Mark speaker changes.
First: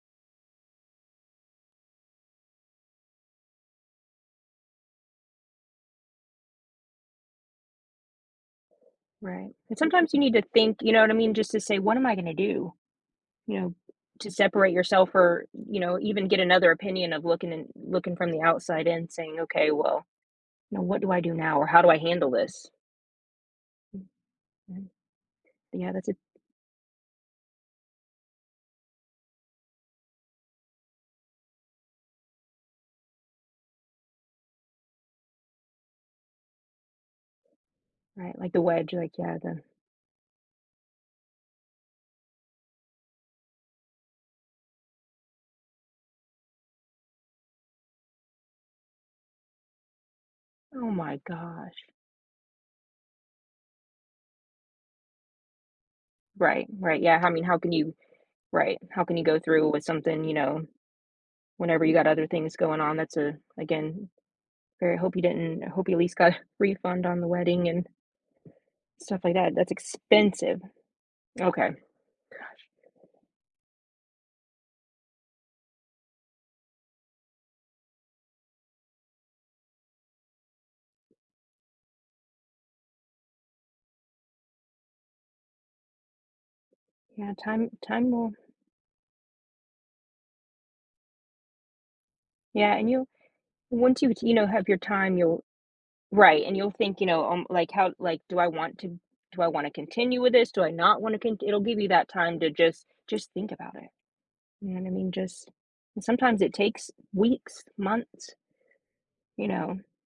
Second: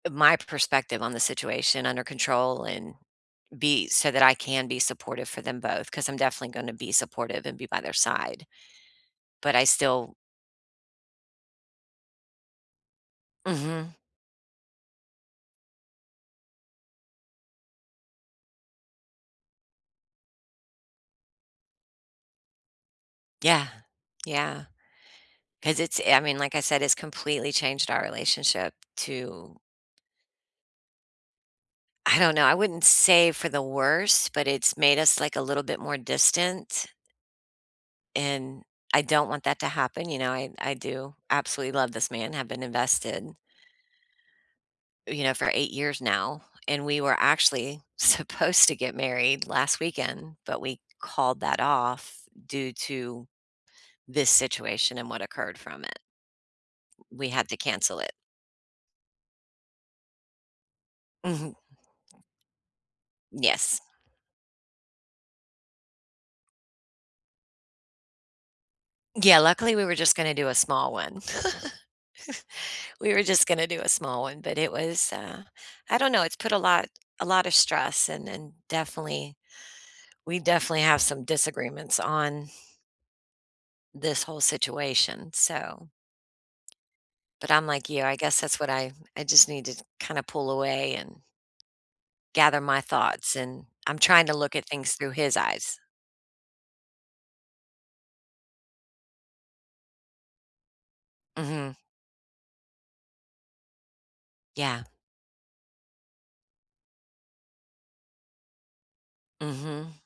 Speaker 1: My perspective on the situation under control and be so that I can be supportive for them both, 'cause I'm definitely gonna be supportive and be by their side.
Speaker 2: Right,
Speaker 1: But I
Speaker 2: and sometimes
Speaker 1: still
Speaker 2: you need to think, you know what I mean? Just to say, "What am I gonna do?" You know,
Speaker 1: Mhm.
Speaker 2: to separate yourself, or, you know, even get another opinion of looking and looking from the outside in saying, "Okay, well, you know, what do I do now? Or, how do I handle this?"
Speaker 1: Yeah,
Speaker 2: Mm.
Speaker 1: yeah.
Speaker 2: Mhm.
Speaker 1: 'Cause
Speaker 2: Yeah,
Speaker 1: it's
Speaker 2: that's a
Speaker 1: I mean, like I said, it's completely changed our relationship, too. I don't know, I wouldn't say for the worse, but it's made us, like, a little bit more distant?
Speaker 2: Right, like the
Speaker 1: And,
Speaker 2: wedge,
Speaker 1: I
Speaker 2: like,
Speaker 1: don't
Speaker 2: yeah,
Speaker 1: want that
Speaker 2: the
Speaker 1: to happen, you know, I I do absolutely love this man, I have been invested you know, for 8 years now, and we were actually supposed to get married last weekend, but we
Speaker 2: Oh, my
Speaker 1: called that
Speaker 2: gosh.
Speaker 1: off due to this situation and what occurred from it.
Speaker 2: Right, right, yeah,
Speaker 1: We
Speaker 2: I mean,
Speaker 1: had to
Speaker 2: how can you
Speaker 1: cancel it.
Speaker 2: Right, how can you go through with something, you know?
Speaker 1: Mhm.
Speaker 2: Whenever you got other things going on, that's a
Speaker 1: Yes.
Speaker 2: again, very hope you didn't I hope you, at least, got a refund on the wedding and stuff like
Speaker 1: Yeah,
Speaker 2: that, that's
Speaker 1: luckily, we were just gonna do a
Speaker 2: expensive.
Speaker 1: small one.
Speaker 2: Okay. Gosh.
Speaker 1: We were just gonna do a small one, but it was, uh, I don't know, it's put a lot a lotta stress and and definitely we definitely have some disagreements on this whole situation, so
Speaker 2: Yeah,
Speaker 1: But I'm
Speaker 2: time
Speaker 1: like you,
Speaker 2: time
Speaker 1: I
Speaker 2: will
Speaker 1: guess that's what I I just need to kinda pull away and gather
Speaker 2: Yeah,
Speaker 1: my
Speaker 2: and you'll
Speaker 1: thoughts, and
Speaker 2: and
Speaker 1: I'm
Speaker 2: once you
Speaker 1: trying
Speaker 2: you
Speaker 1: to
Speaker 2: know,
Speaker 1: look at
Speaker 2: have your
Speaker 1: things through
Speaker 2: time,
Speaker 1: his
Speaker 2: you'll
Speaker 1: eyes.
Speaker 2: Right, and you'll think, you know, um, like, "How? Like, do I want to do I want to continue with this? Do I not want to cont" It'll
Speaker 1: Mhm.
Speaker 2: give you that time to just just think about it. You know
Speaker 1: Yeah.
Speaker 2: what I mean? Just and sometimes it takes weeks, months you know?
Speaker 1: Mhm.